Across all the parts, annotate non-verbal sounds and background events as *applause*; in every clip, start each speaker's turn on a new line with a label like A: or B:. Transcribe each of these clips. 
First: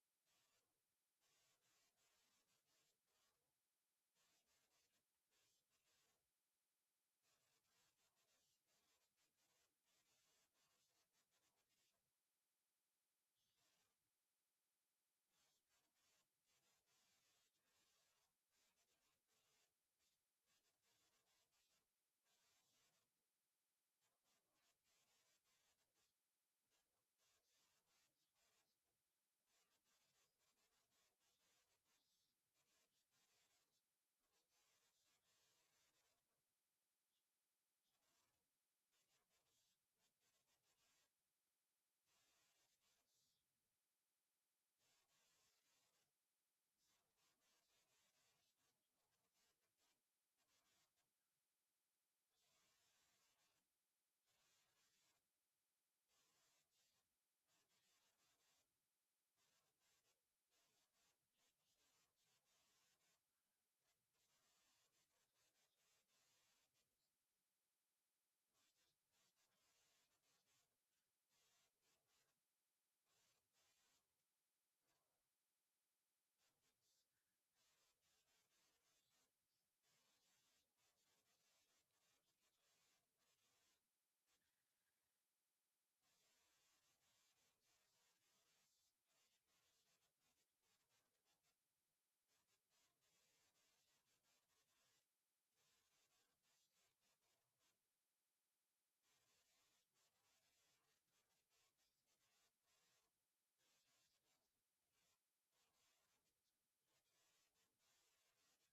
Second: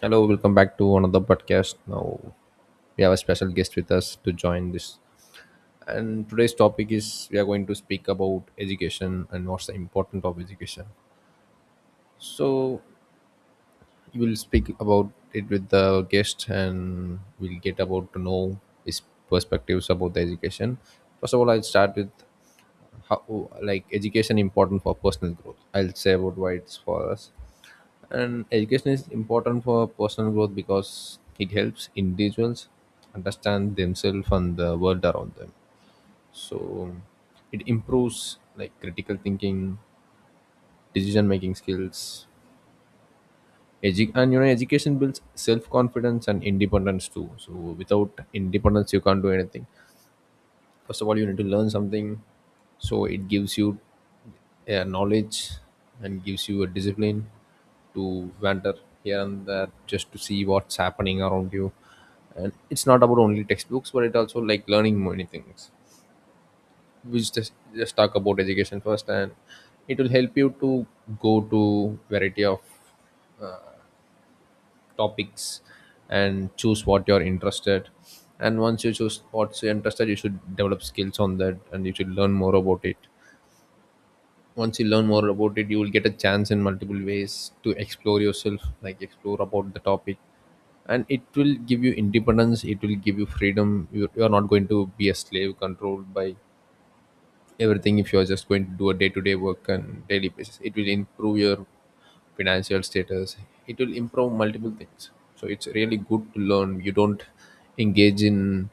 A: Hello, welcome back to another podcast. Now we have a special guest with us to join this. And today's topic is, we are going to speak about education and what's the importance of education. So we will speak about it with the guest and we'll get about to know his perspectives about the education. First of all, I'll start with how like education important for personal growth. I'll say about why it's for us. And education is important for personal growth because it helps individuals understand themselves and the world around them. So it improves like critical thinking, decision making skills. And you know, education builds self confidence and independence too. So without independence you can't do anything. First of all, you need to learn something, so it gives you a knowledge and gives you a discipline to wander here and there just to see what's happening around you, and it's not about only textbooks, but it also like learning many things. We just talk about education first, and it will help you to go to variety of topics and choose what you're interested, and once you choose what's you're interested you should develop skills on that and you should learn more about it. Once you learn more about it you will get a chance in multiple ways to explore yourself, like explore about the topic, and it will give you independence, it will give you freedom. You are not going to be a slave controlled by everything if you are just going to do a day-to-day work and daily basis. It will improve your financial status, it will improve multiple things. So it's really good to learn. You don't engage in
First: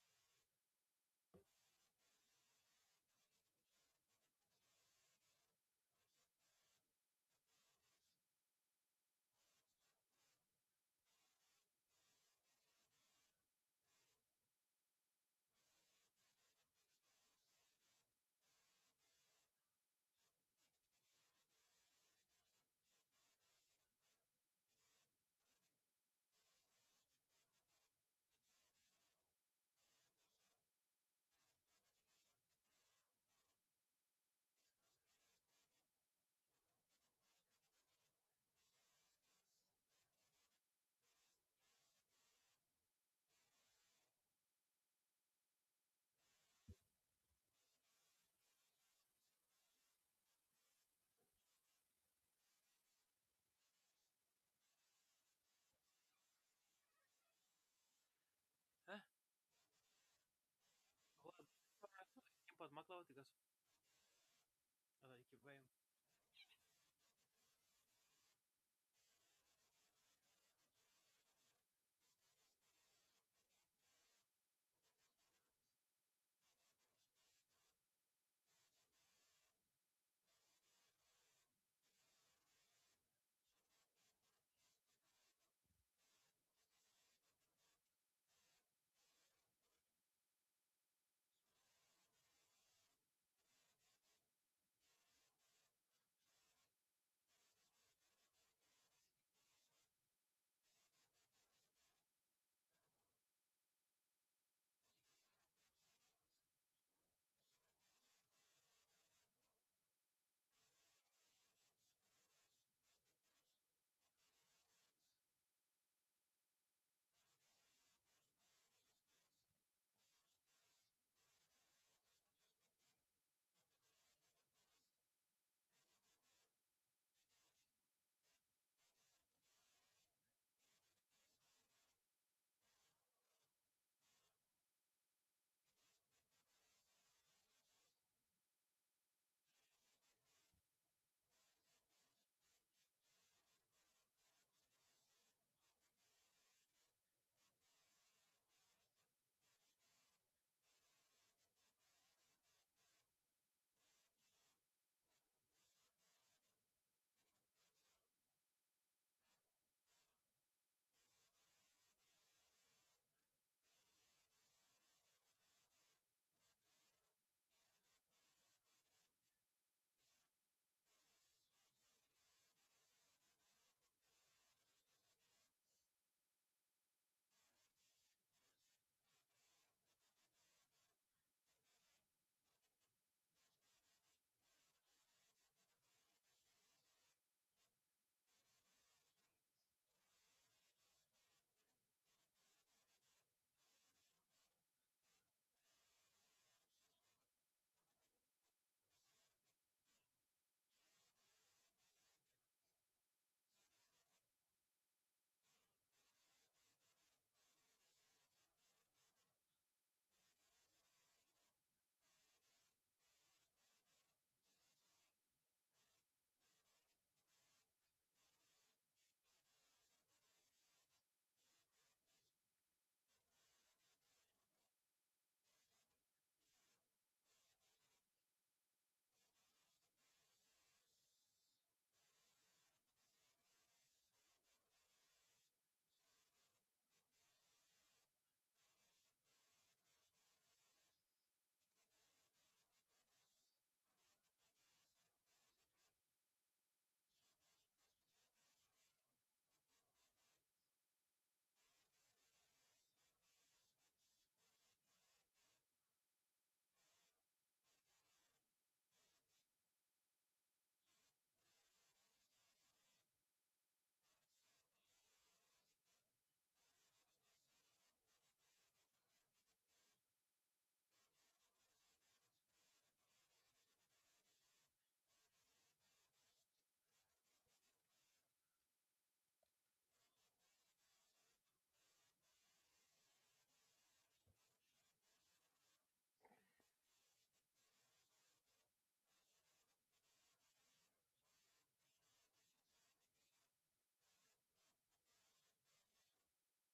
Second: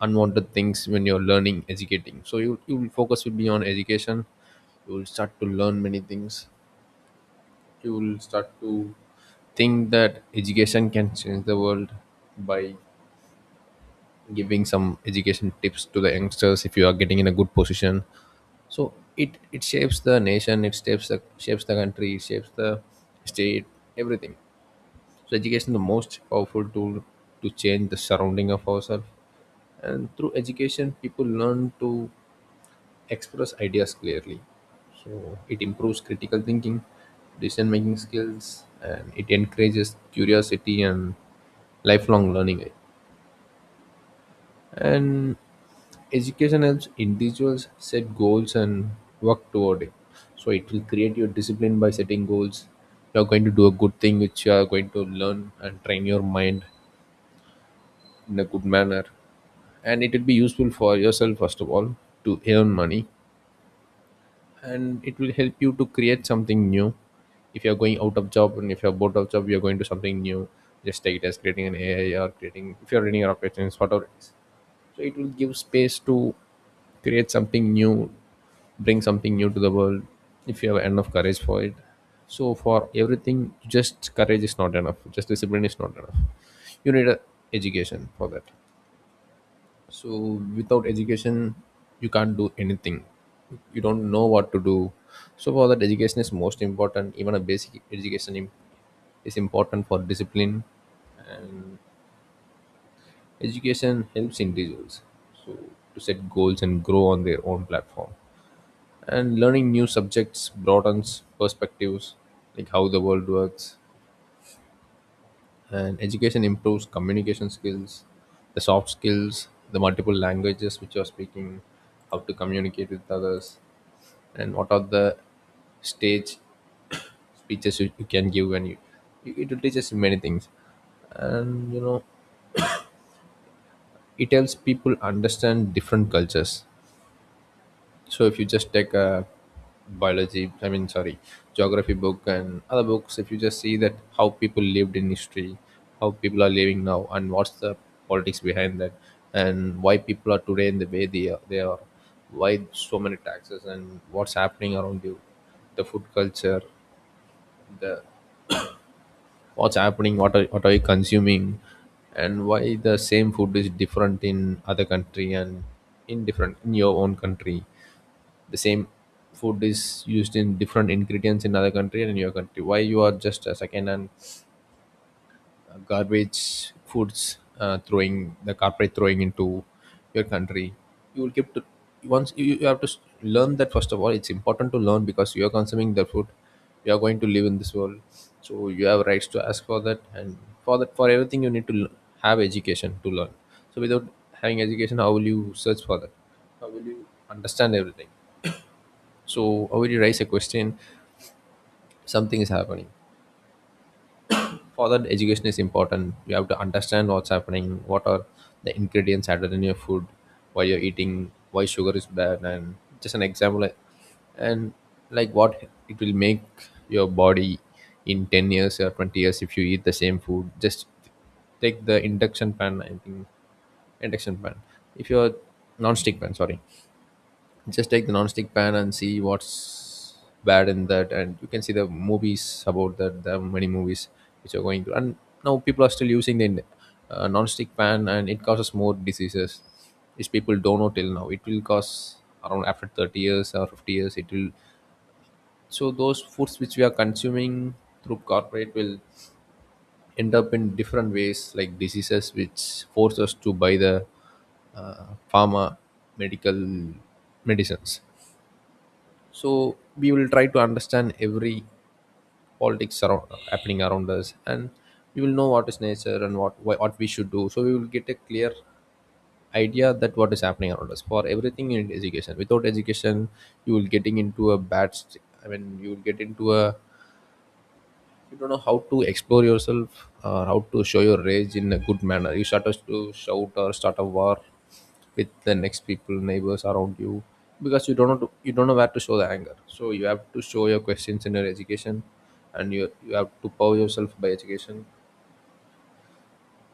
A: unwanted things when you're learning educating, so you will focus will be on education. You will start to learn many things. You will start to think that education can change the world by giving some education tips to the youngsters if you are getting in a good position. So it shapes the nation, it shapes the country it shapes the state, everything. So education is the most powerful tool to change the surrounding of ourselves, and through education people learn to express ideas clearly. So it improves critical thinking, decision making skills, and it encourages curiosity and lifelong learning. And education helps individuals set goals and work toward it. So it will create your discipline by setting goals. You are going to do a good thing which you are going to learn and train your mind in a good manner. And it will be useful for yourself first of all to earn money, and it will help you to create something new. If you're going out of job and if you're bored of job you're going to something new. Just take it as creating an ai or creating if you're running your operations, whatever it is. So it will give space to create something new, bring something new to the world if you have enough courage for it. So for everything, just courage is not enough, just discipline is not enough, you need a education for that. So without education you can't do anything, you don't know what to do. So for that education is most important. Even a basic education is important for discipline. And education helps individuals, so, to set goals and grow on their own platform. And learning new subjects broadens perspectives, like how the world works. And education improves communication skills, the soft skills, the multiple languages which you're speaking, how to communicate with others, and what are the stage *coughs* *clears throat* speeches you can give when you. It will teach us many things. And you know, it helps people understand different cultures. So if you just take a biology, I mean, sorry, geography book and other books, if you just see that how people lived in history, how people are living now, and what's the politics behind that, and why people are today in the way they are, they are, why so many taxes, and what's happening around you, the food culture, the what's happening, what are you consuming, and why the same food is different in other country and in different in your own country, the same food is used in different ingredients in other country and in your country, why you are just a second and garbage foods, throwing the corporate throwing into your country. You will keep to once you have to learn that. First of all it's important to learn because you are consuming the food, you are going to live in this world, so you have rights to ask for that. And for that, for everything you need to have education to learn. So without having education, how will you search for that, how will you understand everything? So, already raise a question, something is happening. For that, education is important. You have to understand what's happening, what are the ingredients added in your food, why you're eating, why sugar is bad, and just an example. And like what it will make your body in 10 years or 20 years if you eat the same food. Just take the induction pan, I think, induction pan. If you're non stick pan, sorry. Just take the non-stick pan and see what's bad in that, and you can see the movies about that. There are many movies which are going to, and now people are still using the non-stick pan and it causes more diseases which people don't know till now. It will cause around after 30 years or 50 years it will. So those foods which we are consuming through corporate will end up in different ways, like diseases which force us to buy the uh, pharma medical medicines. So we will try to understand every politics around happening around us, and we will know what is nature and what why what we should do, so we will get a clear idea that what is happening around us. For everything in education, without education you will getting into a bad you will get into a, you don't know how to explore yourself or how to show your rage in a good manner. You start us to shout or start a war with the next people neighbors around you, because you don't know to, you don't know where to show the anger. So you have to show your questions in your education, and you have to power yourself by education.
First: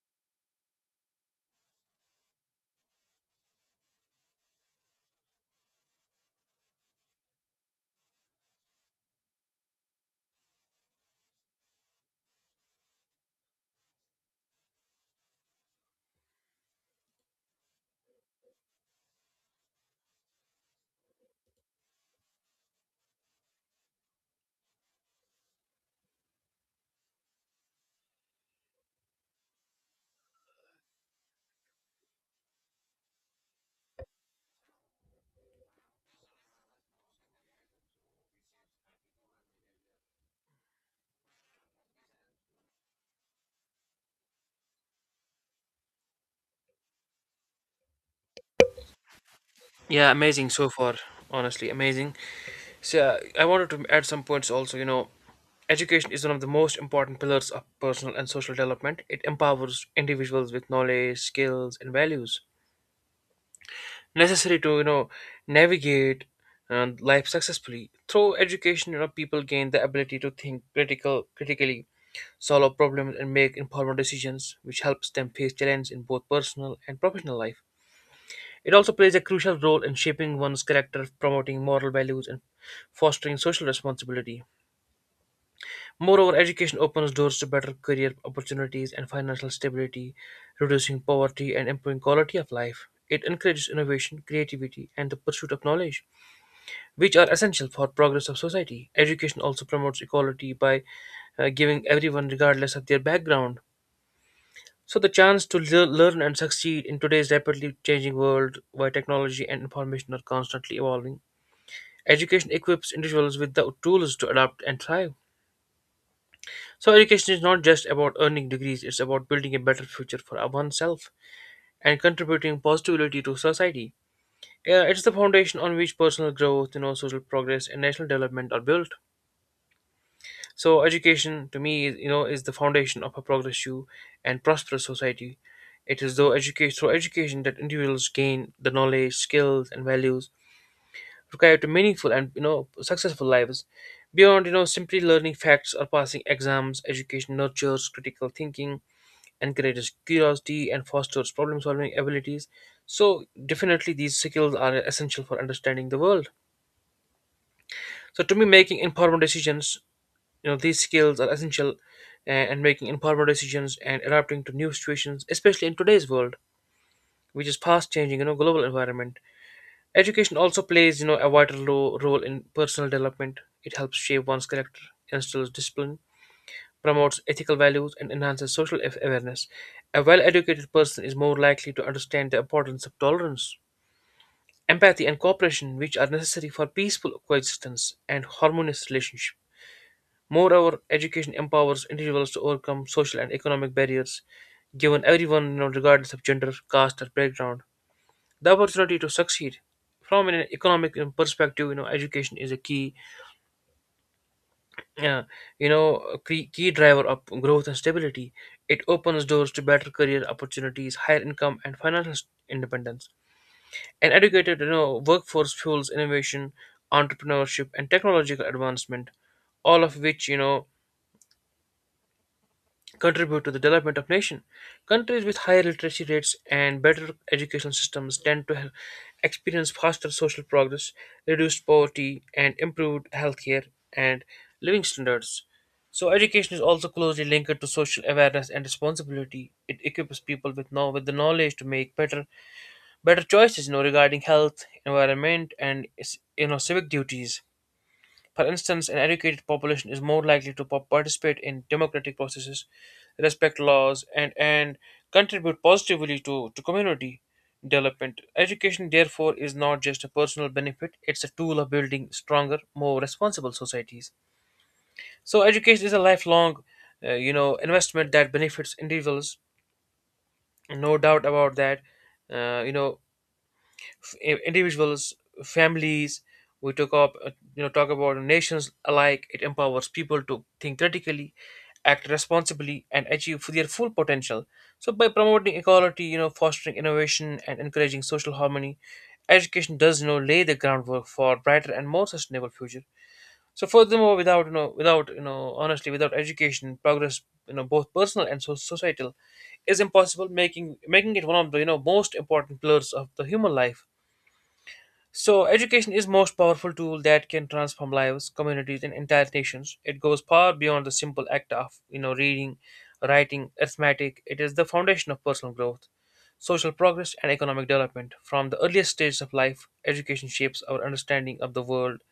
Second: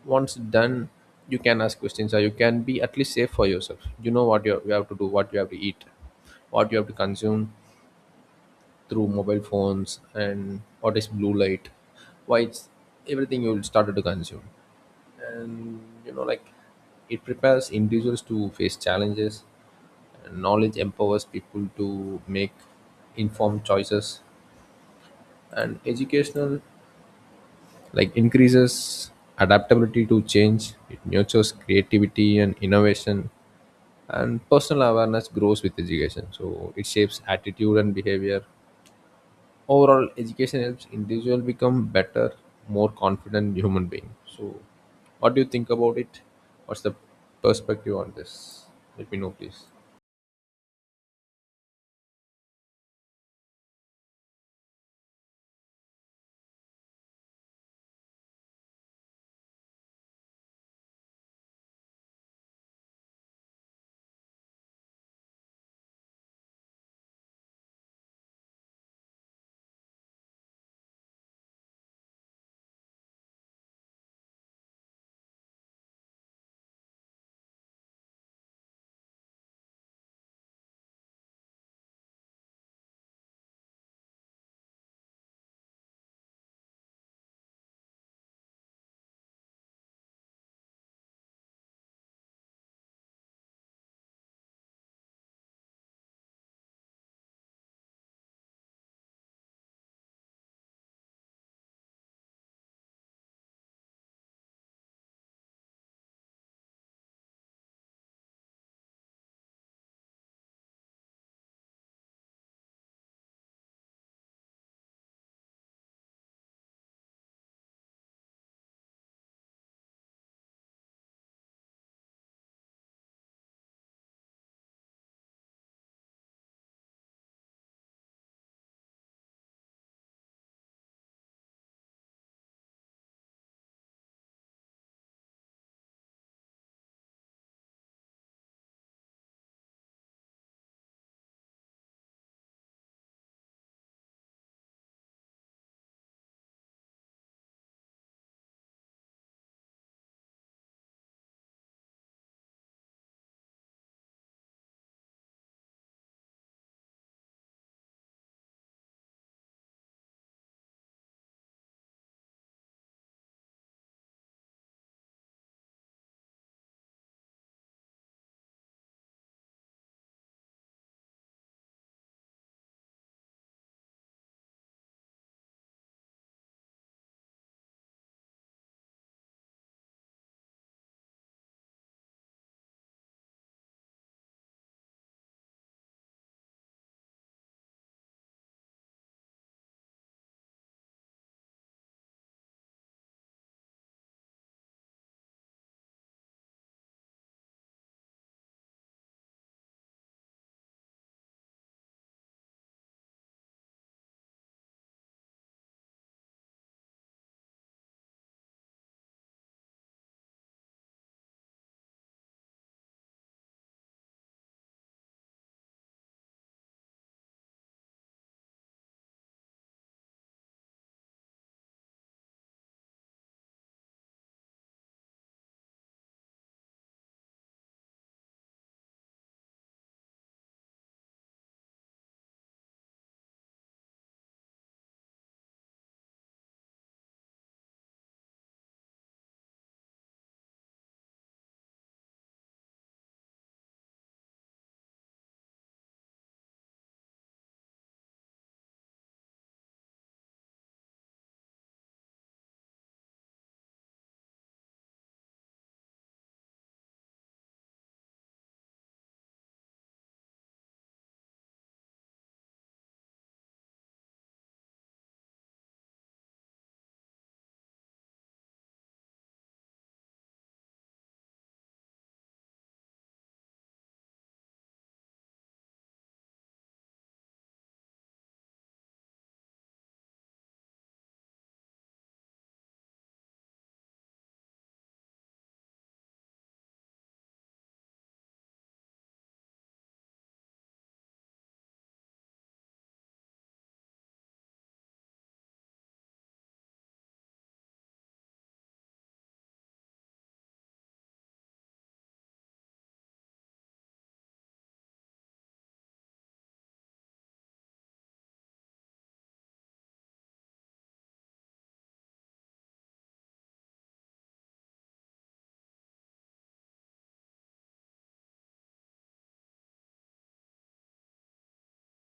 A: Once done, you can ask questions or you can be at least safe for yourself. You know what you have to do, what you have to eat, what you have to consume through mobile phones and all this blue light, why it's everything you will started to consume. And you know like, it prepares individuals to face challenges, and knowledge empowers people to make informed choices. And educational like increases adaptability to change, it nurtures creativity and innovation, and personal awareness grows with education, so it shapes attitude and behavior. Overall, education helps individual become better, more confident human being. So, what do you think about it? What's the perspective on this? Let me know, please.
B: Yeah, amazing so far. Honestly, amazing. So I wanted to add some points also. You know, education is one of the most important pillars of personal and social development. It empowers individuals with knowledge, skills, and values necessary to navigate life successfully. Through education, you know, people gain the ability to critically, solve problems, and make informed decisions, which helps them face challenges in both personal and professional life. It also plays a crucial role in shaping one's character, promoting moral values, and fostering social responsibility. Moreover, education opens doors to better career opportunities and financial stability, reducing poverty and improving quality of life. It encourages innovation, creativity, and the pursuit of knowledge, which are essential for progress of society. Education also promotes equality by giving everyone, regardless of their background, so the chance to learn and succeed in today's rapidly changing world, where technology and information are constantly evolving. Education equips individuals with the tools to adapt and thrive. So, education is not just about earning degrees, it's about building a better future for oneself and contributing positively to society. Yeah, it's the foundation on which personal growth, you know, social progress and national development are built. So, education to me, you know, is the foundation of a progressive and prosperous society. It is through education that individuals gain the knowledge, skills, and values required to meaningful and successful lives beyond simply learning facts or passing exams. Education nurtures critical thinking, encourages curiosity, and fosters problem solving abilities, so definitely these skills are essential for understanding the world. So to me, making informed decisions, you know, these skills are essential and making informed decisions and adapting to new situations, especially in today's world, which is fast changing, you know, global environment. Education also plays, you know, a vital role in personal development. It helps shape one's character, instills discipline, promotes ethical values, and enhances social awareness. A well-educated person is more likely to understand the importance of tolerance, empathy, and cooperation, which are necessary for peaceful coexistence and harmonious relationship. Moreover, education empowers individuals to overcome social and economic barriers, given everyone, you know, regardless of gender, caste, or background, the opportunity to succeed. From an economic perspective, you know, education is a key uh, key driver of growth and stability. It opens doors to better career opportunities, higher income, and financial independence. An educated, you know, workforce fuels innovation, entrepreneurship, and technological advancement, all of which, you know, contribute to the development of nation. Countries with higher literacy rates and better educational systems tend to have experience faster social progress, reduced poverty, and improved healthcare and living standards. So education is also closely linked to social awareness and responsibility. It equips people with know with the knowledge to make better choices, you know, regarding health, environment, and you know civic duties. For instance, an educated population is more likely to participate in democratic processes, respect laws, and contribute positively to community development. Education, therefore, is not just a personal benefit, it's a tool of building stronger, more responsible societies. So, education is a lifelong, you know, investment that benefits individuals, no doubt about that. You know, individuals, families. We took up, you know, talk about nations alike. It empowers people to think critically, act responsibly, and achieve their full potential. So, by promoting equality, you know, fostering innovation, and encouraging social harmony, education does, you know, lay the groundwork for brighter and more sustainable future. So, furthermore, without, you know, honestly, without education, progress, you know, both personal and societal, is impossible, making it one of the you know most important pillars of the human life. So education is most powerful tool that can transform lives, communities, and entire nations. It goes far beyond the simple act of you know reading, writing, arithmetic. It is the foundation of personal growth, social progress, and economic development. From the earliest stages of life, education shapes our understanding of the world,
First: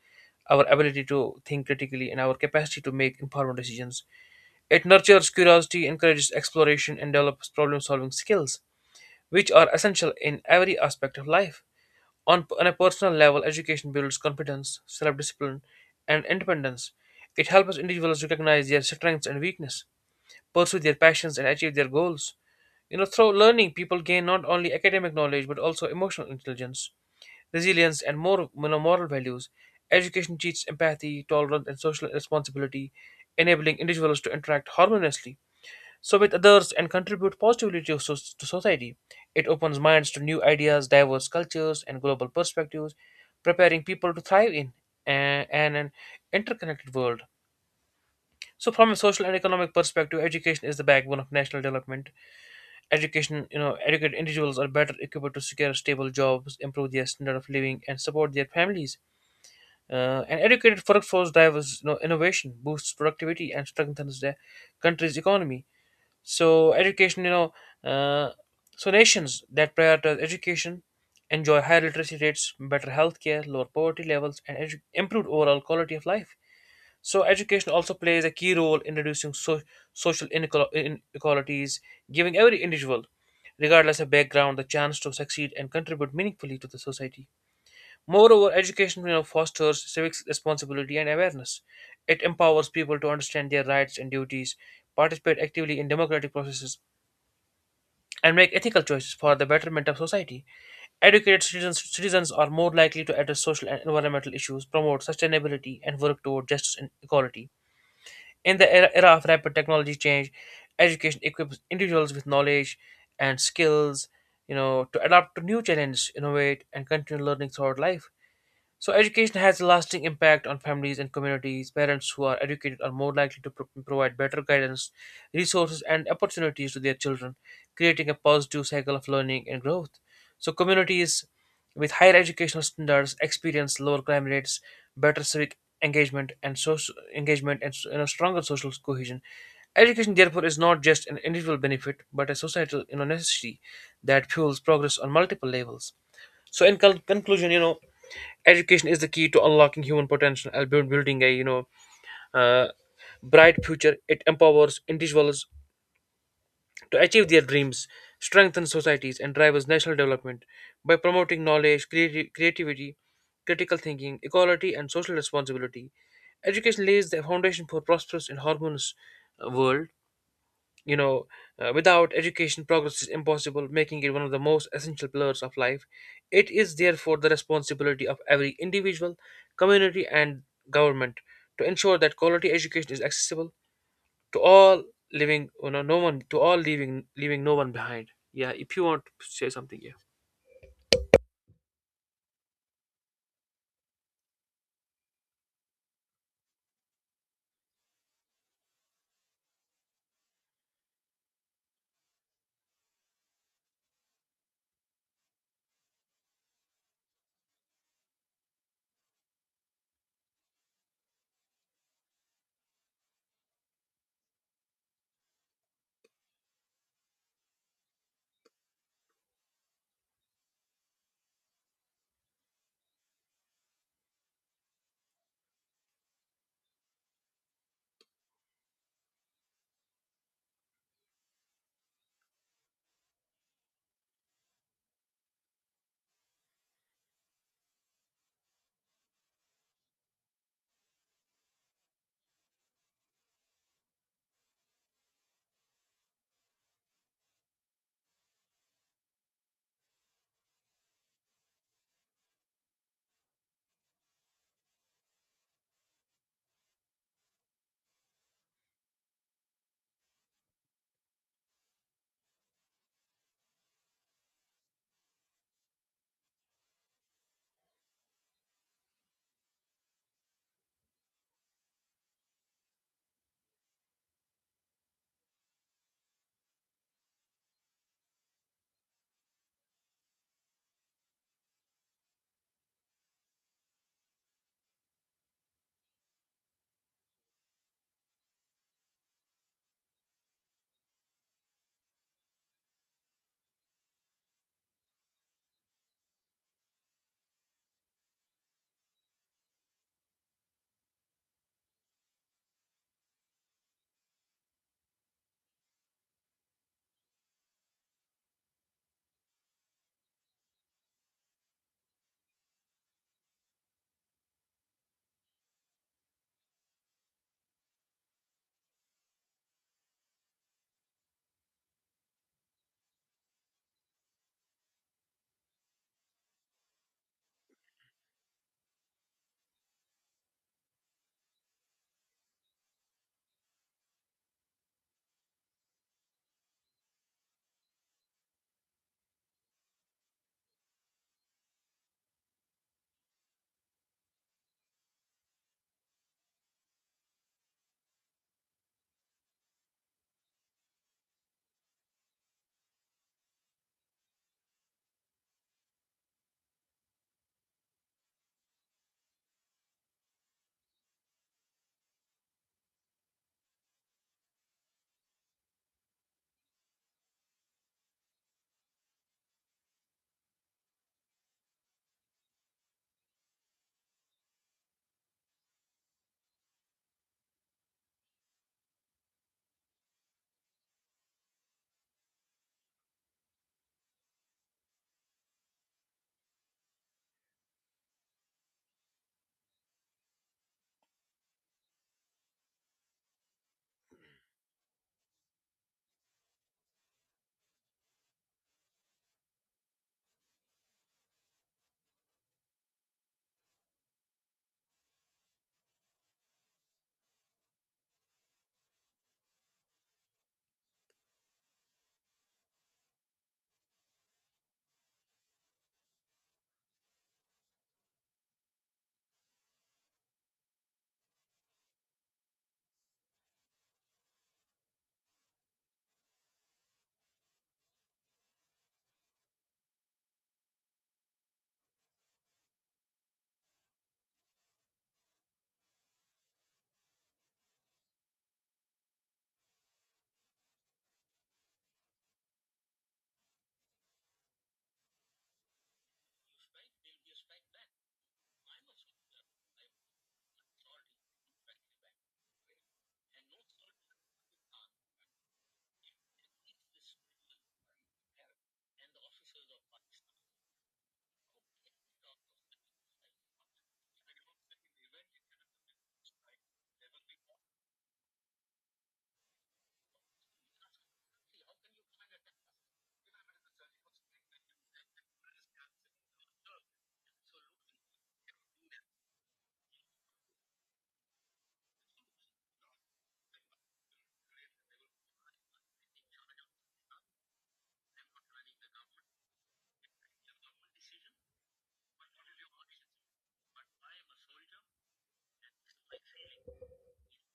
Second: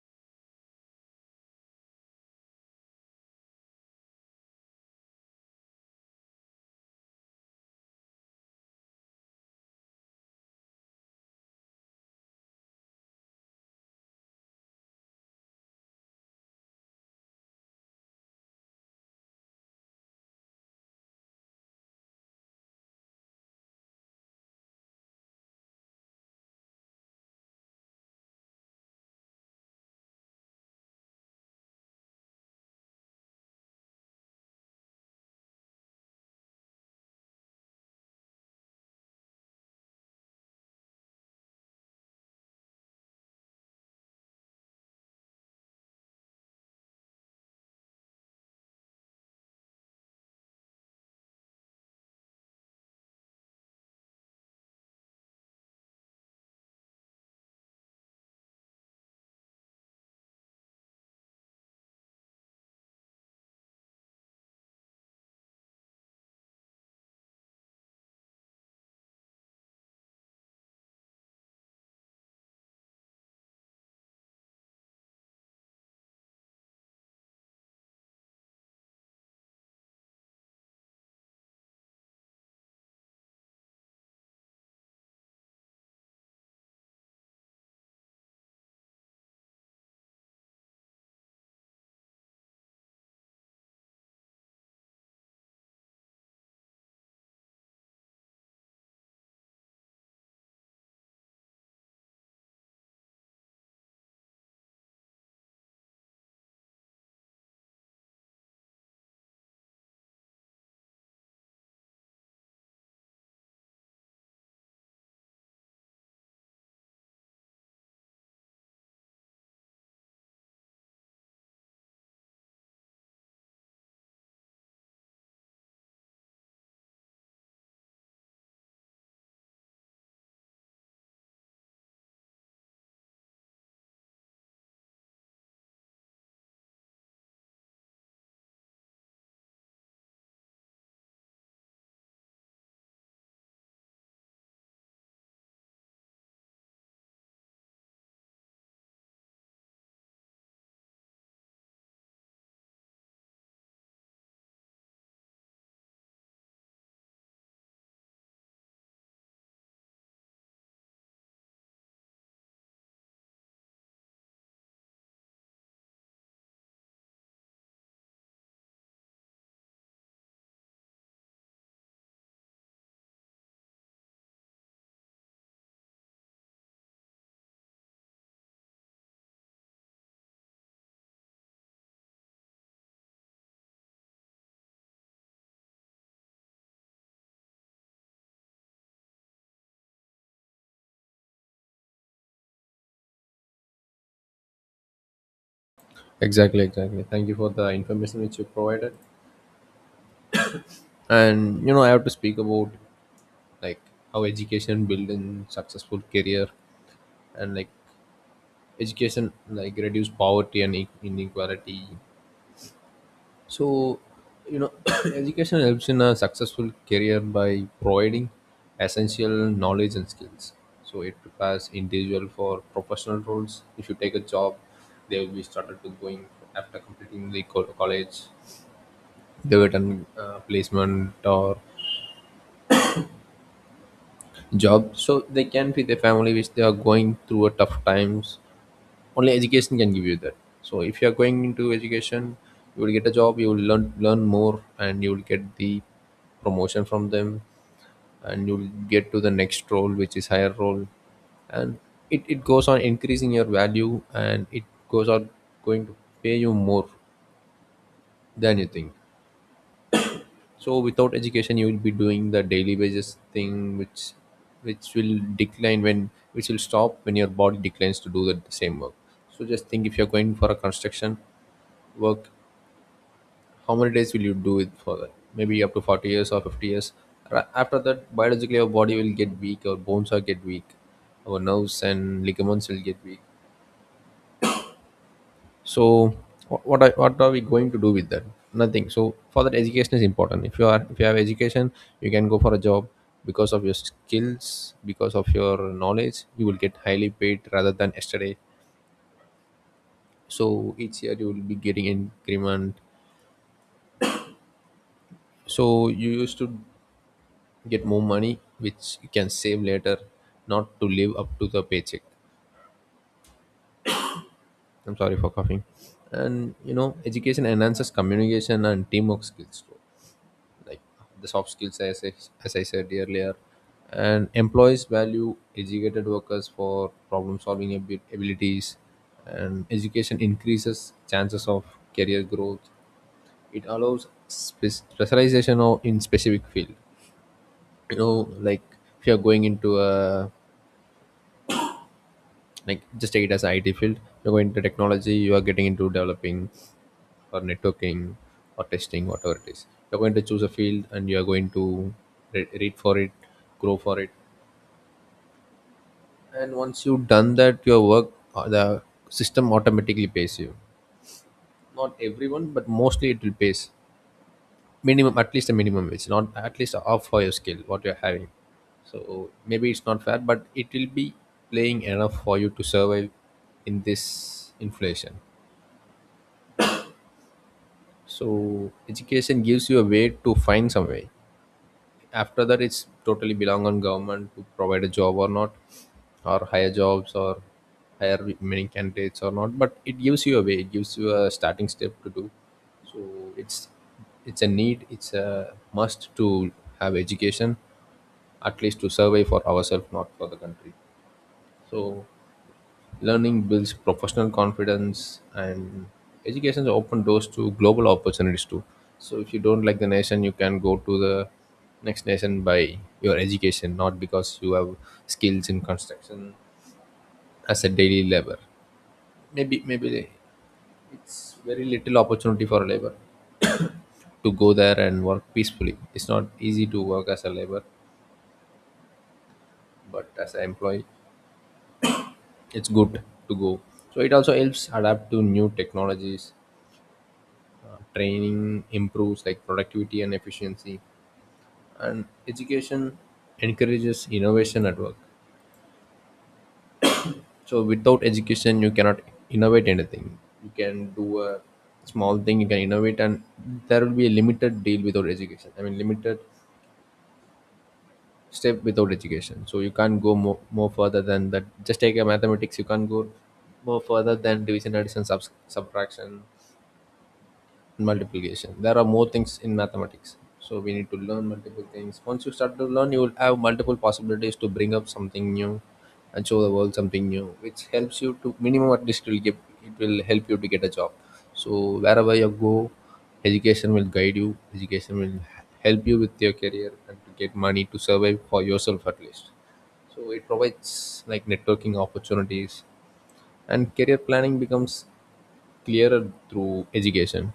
B: our ability to think critically, and our capacity to make informed decisions. It nurtures curiosity, encourages exploration, and develops problem-solving skills, which are essential in every aspect of life. On a personal level, education builds confidence, self discipline, and independence. It helps individuals recognize their strengths and weakness, pursue their passions, and achieve their goals. You know, through learning, people gain not only academic knowledge but also emotional intelligence, resilience, and more you know, moral values. Education teaches empathy, tolerance, and social responsibility, enabling individuals to interact harmoniously so with others and contribute positively to society. It opens minds to new ideas, diverse cultures, and global perspectives, preparing people to thrive in an interconnected world. So, from a social and economic perspective, education is the backbone of national development. Education, you know, educated individuals are better equipped to secure stable jobs, improve their standard of living, and support their families. An educated workforce drives you know, innovation, boosts productivity, and strengthens the country's economy. So education, you know, uh, so nations that prioritize education enjoy higher literacy rates, better healthcare, lower poverty levels, and improved overall quality of life. So education also plays a key role in reducing social inequalities, giving every individual, regardless of background, the chance to succeed and contribute meaningfully to the society. Moreover, education you know, fosters civic responsibility and awareness. It empowers people to understand their rights and duties, participate actively in democratic processes, and make ethical choices for the betterment of society. Citizens are more likely to address social and environmental issues, promote sustainability, and work toward justice and equality. In the era of rapid technology change, education equips individuals with knowledge and skills, you know, to adapt to new challenges, innovate, and continue learning throughout life. So, education has a lasting impact on families and communities. Parents who are educated are more likely to provide better guidance, resources, and opportunities to their children, creating a positive cycle of learning and growth. So, communities with higher educational standards experience lower crime rates, better civic engagement, and social engagement, and you know, stronger social cohesion. Education, therefore, is not just an individual benefit, but a societal you know, necessity that fuels progress on multiple levels. So, in conclusion, you know, education is the key to unlocking human potential and building a you know uh, bright future. It empowers individuals to achieve their dreams, strengthens societies, and drives national development by promoting knowledge, creativity, critical thinking, equality, and social responsibility. Education lays the foundation for prosperous and harmonious world. You know, without education, progress is impossible, making it one of the most essential pillars of life. It is therefore the responsibility of every individual, community, and government to ensure that quality education is accessible to all, living. You know, no one to all, leaving leaving no one behind. Yeah, if you want to say something, yeah.
A: Exactly, exactly. Thank you for the information which you provided. And you know, I have to speak about like how education build in successful career, and like education like reduce poverty and inequality. So, you know, *coughs* *clears throat* education helps in a successful career by providing essential knowledge and skills. So it prepares individual for professional roles. If you take a job, they will be started with going after completing the college, they will done placement or job. So they can feed their family, which they are going through a tough times. Only education can give you that. So if you are going into education, you will get a job, you will learn more, and you will get the promotion from them. And you will get to the next role, which is higher role. And it goes on increasing your value, and it goes on going to pay you more than you think. So without education, you will be doing the daily basis thing which will decline when which will stop when your body declines to do the same work. So just think, if you're going for a construction work, how many days will you do it for? That maybe up to 40 years or 50 years. After that, biologically our body will get weak, our bones will get weak, our nerves and ligaments will get weak. So what are we going to do with that? Nothing. So for that, education is important. If you are, if you have education, you can go for a job. Because of your skills, because of your knowledge, you will get highly paid rather than yesterday. So each year you will be getting increment. So you used to get more money which you can save later, not to live up to the paycheck. I'm sorry for coughing. And you know, education enhances communication and teamwork skills too. Like the soft skills, as I said earlier. And employees value educated workers for problem solving abilities. And education increases chances of career growth. It allows specialization of in specific field. You know, like if you're going into a, like just take it as IT field. You're going into technology, you are getting into developing or networking or testing, whatever it is. You're going to choose a field and you are going to read for it, grow for it. And once you've done that, your work, the system automatically pays you. Not everyone, but mostly it will pay minimum, at least a minimum wage, not at least half for your skill, what you're having. So maybe it's not fair, but it will be playing enough for you to survive in this inflation. So education gives you a way to find some way. After that, it's totally belong on government to provide a job or not, or higher jobs or hire many candidates or not. But it gives you a way. It gives you a starting step to do. So it's it's a need. It's a must to have education, at least to survive for ourselves, not for the country. So learning builds professional confidence, and education open doors to global opportunities too. So if you don't like the nation, you can go to the next nation by your education, not because you have skills in construction as a daily labor. Maybe it's very little opportunity for a labor to go there and work peacefully. It's not easy to work as a labor, but as an employee, it's good to go. So it also helps adapt to new technologies. Training improves like productivity and efficiency, and education encourages innovation at work. So without education, you cannot innovate anything. You can do a small thing, you can innovate, and there will be a limited deal without education. I mean, limited step without education. So you can't go more further than that. Just take a mathematics, you can't go more further than division, addition, subtraction, multiplication. There are more things in mathematics. So we need to learn multiple things. Once you start to learn, you will have multiple possibilities to bring up something new and show the world something new, which helps you to minimum at least it will give, it will help you to get a job. So wherever you go, education will guide you. Education will help you with your career and to get money to survive for yourself at least. So it provides like networking opportunities, and career planning becomes clearer through education.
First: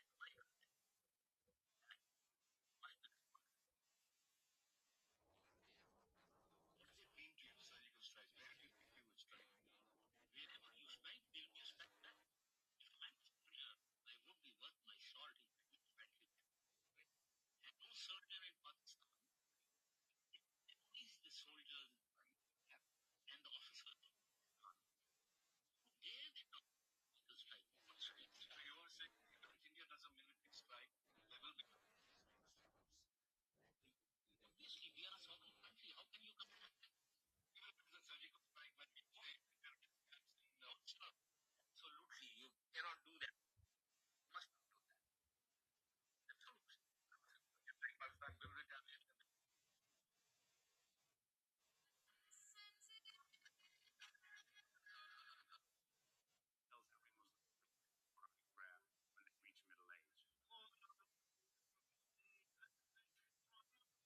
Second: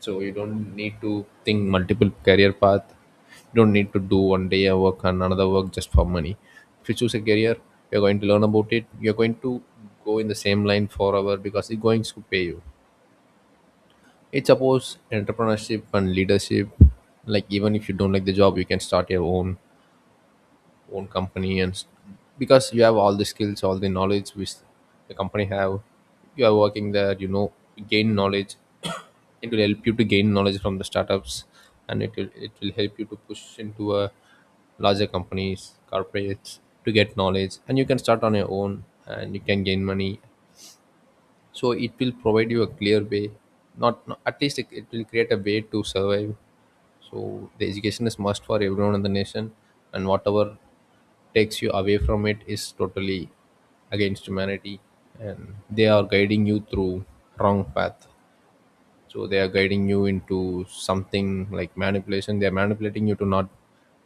A: So you don't need to think multiple career path. You don't need to do one day a work and another work just for money. If you choose a career, you're going to learn about it. You're going to go in the same line forever because it's going to pay you. It supports entrepreneurship and leadership. Like even if you don't like the job, you can start your own company, and because you have all the skills, all the knowledge which the company have, you are working there, you know, you gain knowledge. *coughs* It will help you to gain knowledge from the startups, and it will help you to push into a larger companies, corporates, to get knowledge, and you can start on your own and you can gain money. So it will provide you a clear way, not at least it will create a way to survive. So the education is must for everyone in the nation, and whatever takes you away from it is totally against humanity. And they are guiding you through wrong path. So they are guiding you into something like manipulation. They are manipulating you to not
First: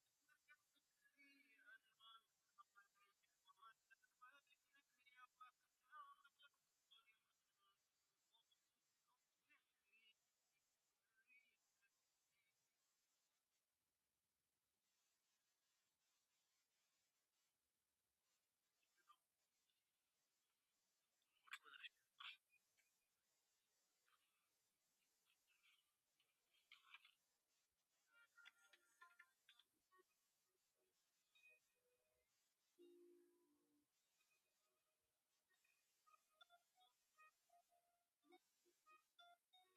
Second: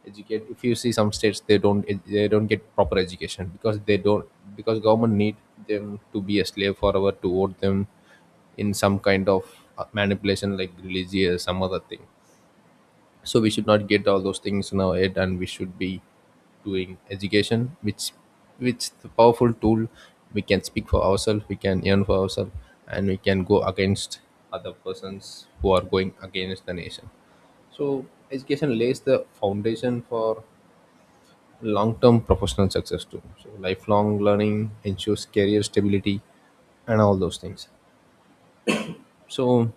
A: educate. If you see some states, they don't ed- they don't get proper education, because they don't, because government need them to be a slave forever to vote them in some kind of manipulation, like religious some other thing. So we should not get all those things in our head, and we should be doing education, which the powerful tool. We can speak for ourselves, we can earn for ourselves, and we can go against other persons who are going against the nation. So education lays the foundation for long-term professional success too. So lifelong learning ensures career stability and all those things. So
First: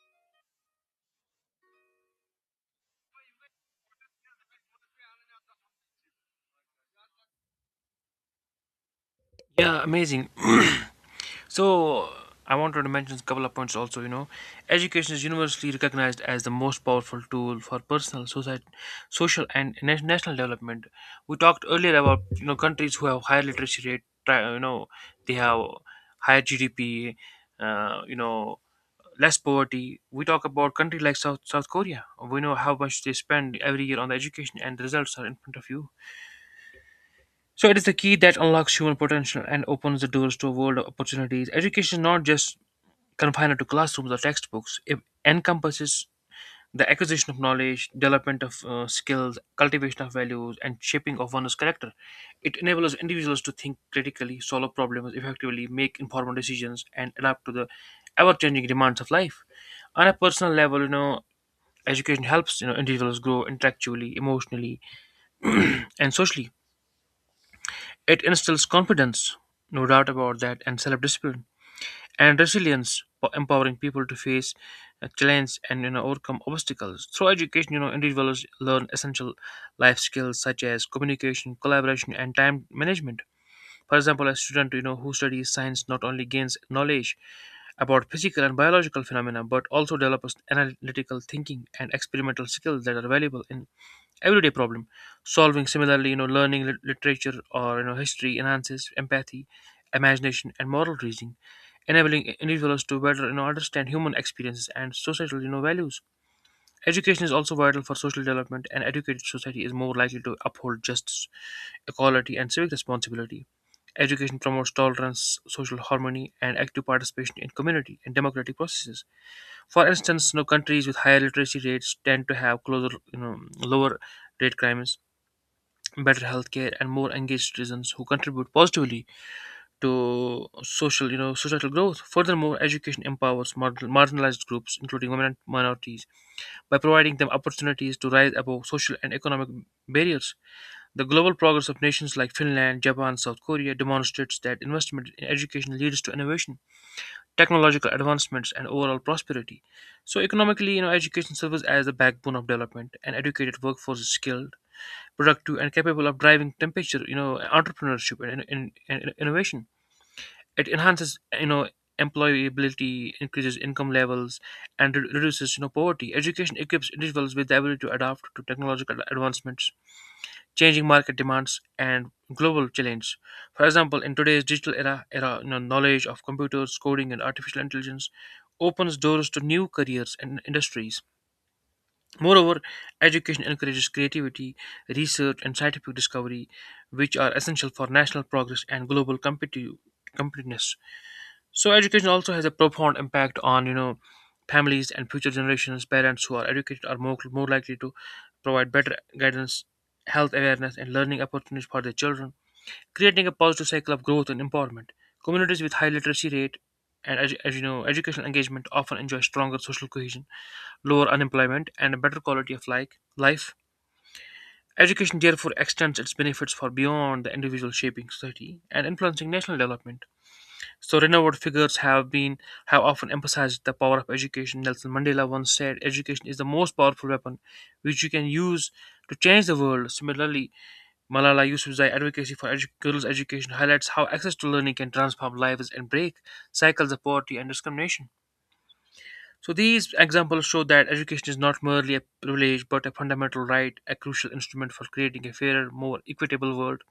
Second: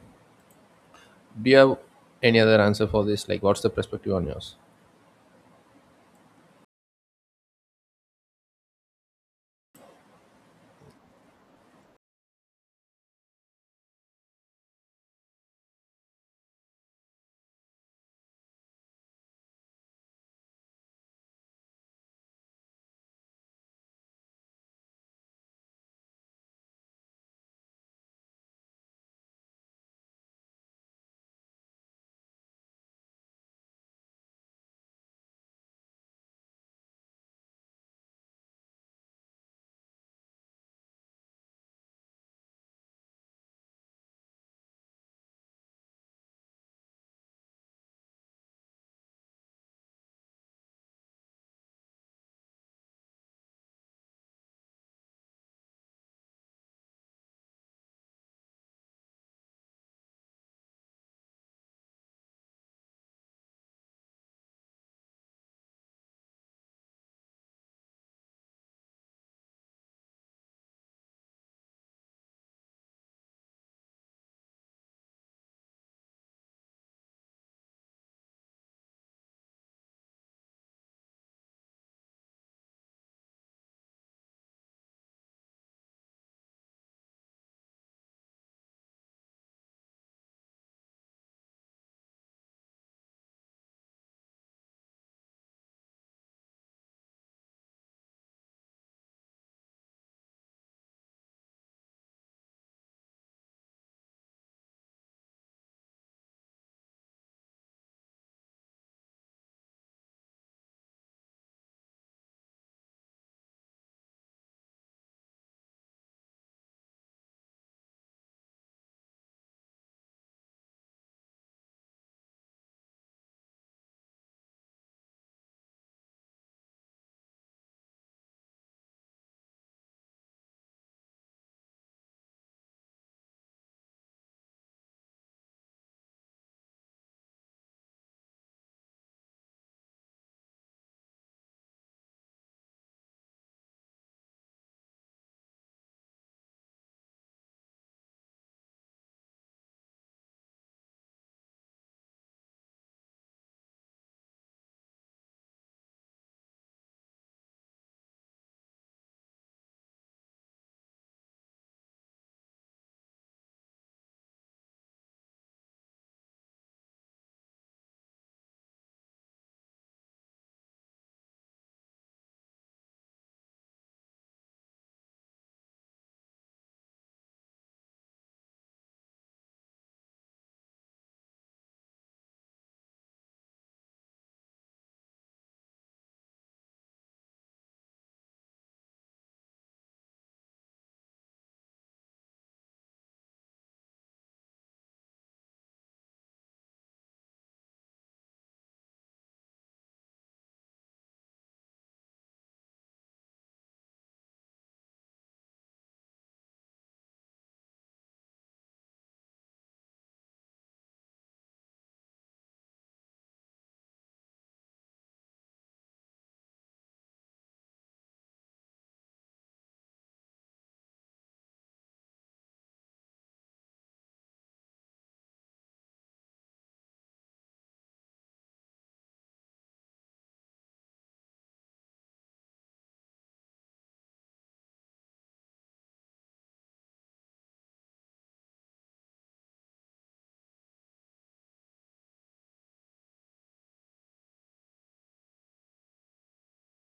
A: do you have any other answer for this, like what's the perspective on yours?
B: Yeah, amazing. *clears throat* So I wanted to mention a couple of points also. You know, education is universally recognized as the most powerful tool for personal, society, social, and national development. We talked earlier about you know countries who have higher literacy rate. You know, they have higher GDP. You know, less poverty. We talk about country like South Korea. We know how much they spend every year on the education, and the results are in front of you. So it is the key that unlocks human potential and opens the doors to a world of opportunities. Education is not just confined to classrooms or textbooks. It encompasses the acquisition of knowledge, development of skills, cultivation of values, and shaping of one's character. It enables individuals to think critically, solve problems effectively, make informed decisions, and adapt to the ever-changing demands of life. On a personal level, you know, education helps you know individuals grow intellectually, emotionally, and socially. It instills confidence, no doubt about that, and self-discipline and resilience, empowering people to face challenges and you know overcome obstacles. Through education, you know individuals learn essential life skills such as communication, collaboration, and time management. For example, a student you know who studies science not only gains knowledge about physical and biological phenomena but also develops analytical thinking and experimental skills that are valuable in everyday problem solving. Similarly, you know, learning literature or you know history enhances empathy, imagination, and moral reasoning, enabling individuals to better you know, understand human experiences and societal you know, values. Education is also vital for social development, and educated society is more likely to uphold justice, equality, and civic responsibility. Education promotes tolerance, social harmony, and active participation in community and democratic processes. For instance, countries with higher literacy rates tend to have closer, lower rate crimes, better healthcare, and more engaged citizens who contribute positively to social, societal growth. Furthermore, education empowers marginalized groups, including women and minorities, by providing them opportunities to rise above social and economic barriers. The global progress of nations like Finland, Japan, South Korea demonstrates that investment in education leads to innovation, technological advancements, and overall prosperity. So, economically, education serves as the backbone of development. An educated workforce is skilled, productive, and capable of driving temperature, entrepreneurship and innovation. It enhances employability, increases income levels, and reduces poverty. Education equips individuals with the ability to adapt to technological advancements, changing market demands, and global challenges. For example, in today's digital era, knowledge of computers, coding, and artificial intelligence opens doors to new careers and industries. Moreover, education encourages creativity, research, and scientific discovery, which are essential for national progress and global competitiveness. So education also has a profound impact on families and future generations. Parents who are educated are more likely to provide better guidance, health awareness, and learning opportunities for their children, creating a positive cycle of growth and empowerment. Communities with high literacy rate and as you know educational engagement often enjoy stronger social cohesion, lower unemployment, and a better quality of life. Education therefore extends its benefits for beyond the individual, shaping society and influencing national development. So renowned figures have often emphasized the power of education. Nelson Mandela once said, "Education is the most powerful weapon, which you can use to change the world." Similarly, Malala Yousafzai's advocacy for girls' education highlights how access to learning can transform lives and break cycles of poverty and discrimination. So these examples show that education is not merely a privilege but a fundamental right, a crucial instrument for creating a fairer, more equitable world.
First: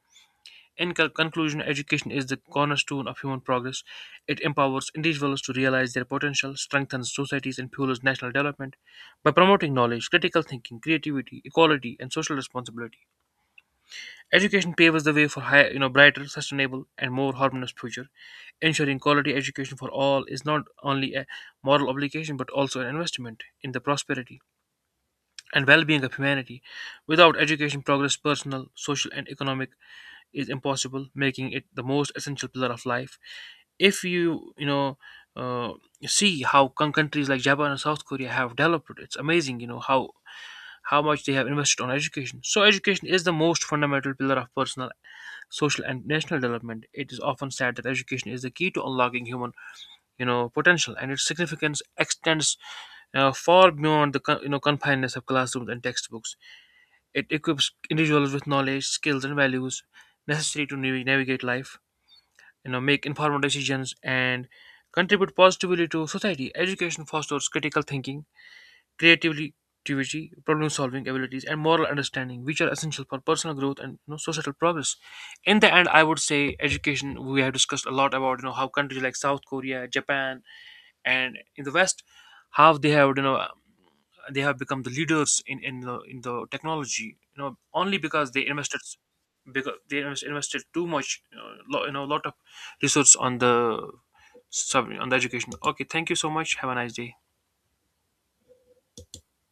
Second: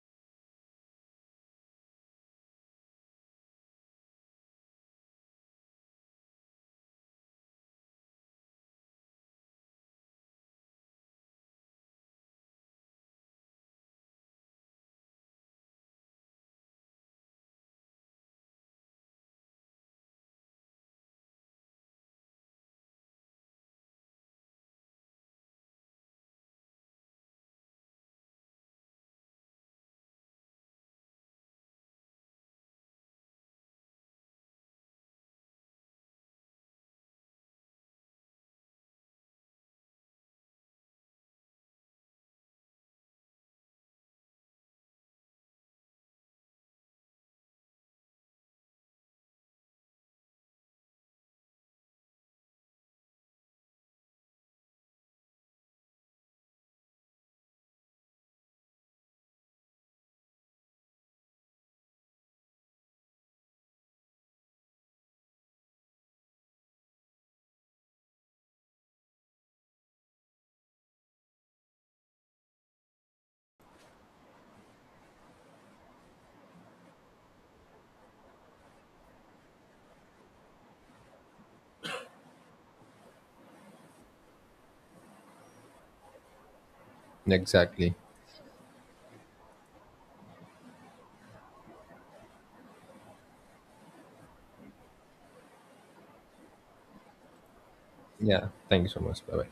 B: In conclusion, education is the cornerstone of human progress. It empowers individuals to realize their potential, strengthens societies, and fuels national development. By promoting knowledge, critical thinking, creativity, equality, and social responsibility, education paves the way for higher, brighter, sustainable, and more harmonious future. Ensuring quality education for all is not only a moral obligation but also an investment in the prosperity and well-being of humanity. Without education, progress, personal, social, and economic is impossible, making it the most essential pillar of life. If you you know uh, see how countries like Japan and South Korea have developed, it's amazing. You know how much they have invested on education. So education is the most fundamental pillar of personal, social, and national development. It is often said that education is the key to unlocking human, potential, and its significance extends far beyond the confines of classrooms and textbooks. It equips individuals with knowledge, skills, and values necessary to navigate life, make informed decisions, and contribute positively to society. Education fosters critical thinking, creativity, problem-solving abilities, and moral understanding, which are essential for personal growth and societal progress. In the end, I would say education. We have discussed a lot about how countries like South Korea, Japan, and in the west, how they have become the leaders in the technology,
A: Exactly.
B: only because they invested because they invest- invested too much, you know, lo, you know lot of resource on the education. Okay, thank you so much. Have a nice day.
A: Yeah. Thank you so much. Bye bye.